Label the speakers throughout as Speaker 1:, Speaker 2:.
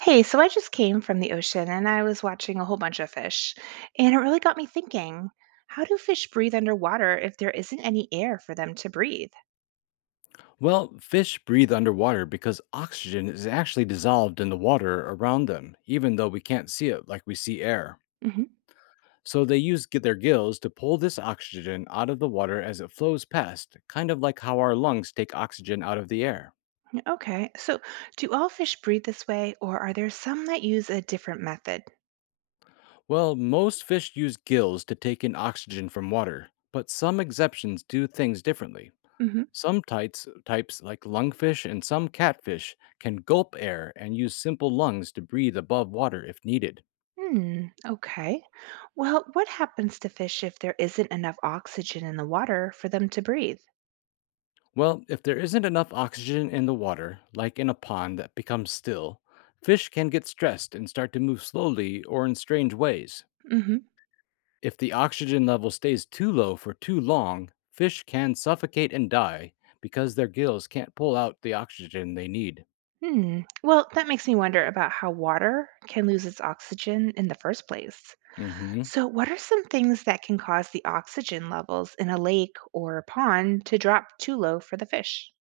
Speaker 1: Hey, so I just came from the ocean and I was watching a whole bunch of fish, and it really got me thinking, how do fish breathe underwater if there isn't any air for them to breathe?
Speaker 2: Well, fish breathe underwater because oxygen is actually dissolved in the water around them, even though we can't see it like we see air.
Speaker 1: Hmm.
Speaker 2: So they their gills to pull this oxygen out of the water as it flows past, kind of like how our lungs take oxygen out of the air.
Speaker 1: Okay, so do all fish breathe this way, or are there some that use a different method?
Speaker 2: Well, most fish use gills to take in oxygen from water, but some exceptions do things differently.
Speaker 1: Hmm.
Speaker 2: Some types like lungfish and some catfish, can gulp air and use simple lungs to breathe above water if needed.
Speaker 1: Hmm, okay. Well, what happens to fish if there isn't enough oxygen in the water for them to breathe?
Speaker 2: Well, if there isn't enough oxygen in the water, like in a pond that becomes still, fish can get stressed and start to move slowly or in strange ways.
Speaker 1: Hmm.
Speaker 2: If the oxygen level stays too low for too long, fish can suffocate and die because their gills can't pull out the oxygen they need.
Speaker 1: Hmm. Well, that makes me wonder about how water can lose its oxygen in the first place.
Speaker 2: Hmm
Speaker 1: So, what are some things that can cause the oxygen levels in a lake or a pond to drop too low for the fish?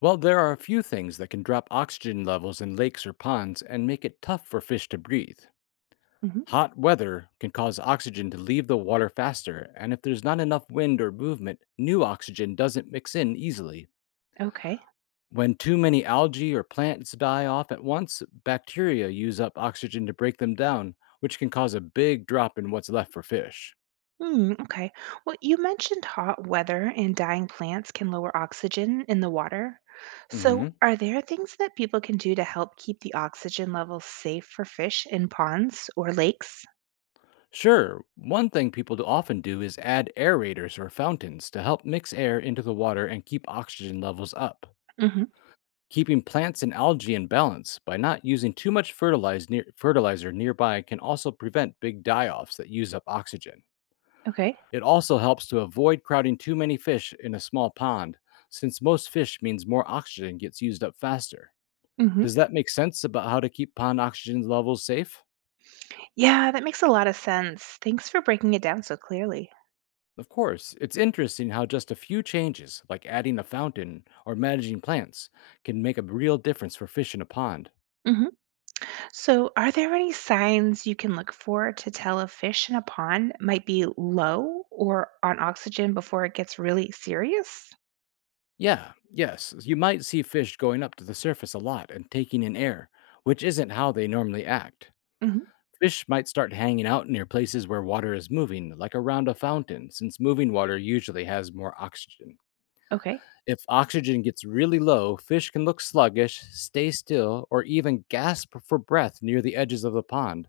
Speaker 2: Well, there are a few things that can drop oxygen levels in lakes or ponds and make it tough for fish to breathe.
Speaker 1: Mhm.
Speaker 2: Hot weather can cause oxygen to leave the water faster, and if there's not enough wind or movement, new oxygen doesn't mix in easily.
Speaker 1: Okay.
Speaker 2: When too many algae or plants die off at once, bacteria use up oxygen to break them down, which can cause a big drop in what's left for fish.
Speaker 1: Hmm, okay. Well, you mentioned hot weather and dying plants can lower oxygen in the water.
Speaker 2: Hmm
Speaker 1: So, are there things that people can do to help keep the oxygen levels safe for fish in ponds or lakes?
Speaker 2: Sure, one thing people do often do is add aerators or fountains to help mix air into the water and keep oxygen levels up.
Speaker 1: Hmm.
Speaker 2: Keeping plants and algae in balance by not using too much fertilize near, fertilizer nearby can also prevent big die offs that use up oxygen.
Speaker 1: Okay.
Speaker 2: It also helps to avoid crowding too many fish in a small pond, since most fish means more oxygen gets used up faster. Does
Speaker 1: Hmm.
Speaker 2: that make sense about how to keep pond oxygen levels safe?
Speaker 1: Yeah, that makes a lot of sense. Thanks for breaking it down so clearly.
Speaker 2: Of course, it's interesting how just a few changes, like adding a fountain or managing plants, can make a real difference for fish in a pond.
Speaker 1: Hmm. So, are there any signs you can look for to tell a fish in a pond might be low or on oxygen before it gets really serious?
Speaker 2: Yeah, yes, you might see fish going up to the surface a lot and taking in air, which isn't how they normally act.
Speaker 1: Hmm.
Speaker 2: Fish might start hanging out near places where water is moving, like around a fountain, since moving water usually has more oxygen.
Speaker 1: Okay.
Speaker 2: If oxygen gets really low, fish can look sluggish, stay still, or even gasp for breath near the edges of the pond.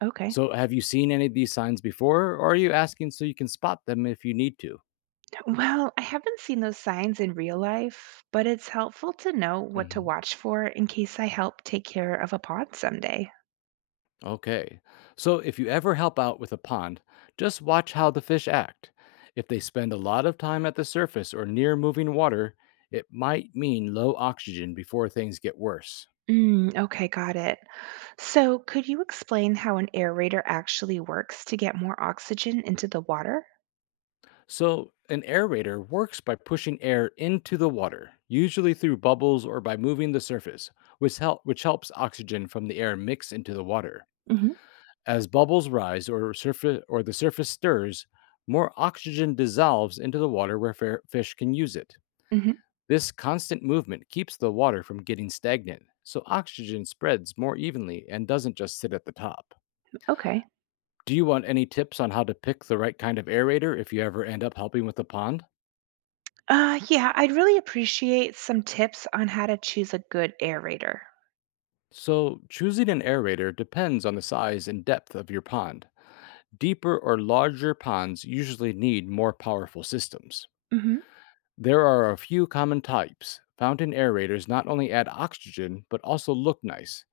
Speaker 1: Okay.
Speaker 2: So, have you seen any of these signs before, or are you asking so you can spot them if you need to?
Speaker 1: Well, I haven't seen those signs in real life, but it's helpful to know what to
Speaker 2: Mm-hmm.
Speaker 1: watch for in case I help take care of a pond someday.
Speaker 2: Okay. So if you ever help out with a pond, just watch how the fish act. If they spend a lot of time at the surface or near moving water, it might mean low oxygen before things get worse.
Speaker 1: Mm, okay, got it. So, could you explain how an aerator actually works to get more oxygen into the water?
Speaker 2: So, an aerator works by pushing air into the water, usually through bubbles or by moving the surface, which helps oxygen from the air mix into the water.
Speaker 1: Hmm.
Speaker 2: As bubbles rise, or the surface stirs, more oxygen dissolves into the water where fish can use it.
Speaker 1: Hmm.
Speaker 2: This constant movement keeps the water from getting stagnant, so oxygen spreads more evenly and doesn't just sit at the top.
Speaker 1: Okay.
Speaker 2: Do you want any tips on how to pick the right kind of aerator if you ever end up helping with a pond?
Speaker 1: Yeah, I'd really appreciate some tips on how to choose a good aerator.
Speaker 2: So, choosing an aerator depends on the size and depth of your pond. Deeper or larger ponds usually need more powerful systems.
Speaker 1: Hmm.
Speaker 2: There are a few common types. Fountain aerators not only add oxygen, but also look nice.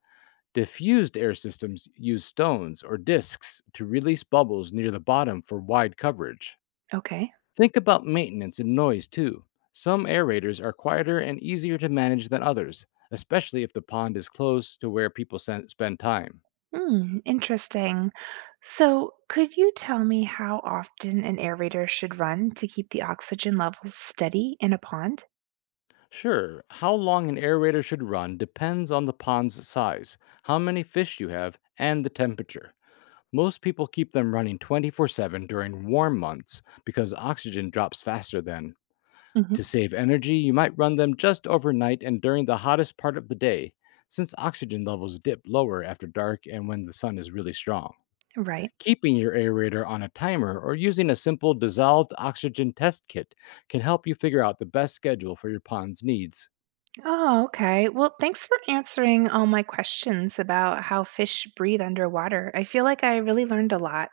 Speaker 2: Diffused air systems use stones or discs to release bubbles near the bottom for wide coverage.
Speaker 1: Okay.
Speaker 2: Think about maintenance and noise too. Some aerators are quieter and easier to manage than others, especially if the pond is close to where people spend time.
Speaker 1: Hmm, interesting. So, could you tell me how often an aerator should run to keep the oxygen levels steady in a pond?
Speaker 2: Sure, how long an aerator should run depends on the pond's size, how many fish you have, and the temperature. Most people keep them running 24/7 during warm months because oxygen drops faster then. To
Speaker 1: Hmm.
Speaker 2: save energy, you might run them just overnight and during the hottest part of the day, since oxygen levels dip lower after dark and when the sun is really strong.
Speaker 1: Right.
Speaker 2: Keeping your aerator on a timer or using a simple dissolved oxygen test kit can help you figure out the best schedule for your pond's needs.
Speaker 1: Oh, okay. Well, thanks for answering all my questions about how fish breathe underwater. I feel like I really learned a lot.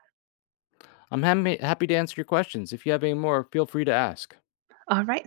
Speaker 2: I'm happy to answer your questions. If you have any more, feel free to ask.
Speaker 1: All right.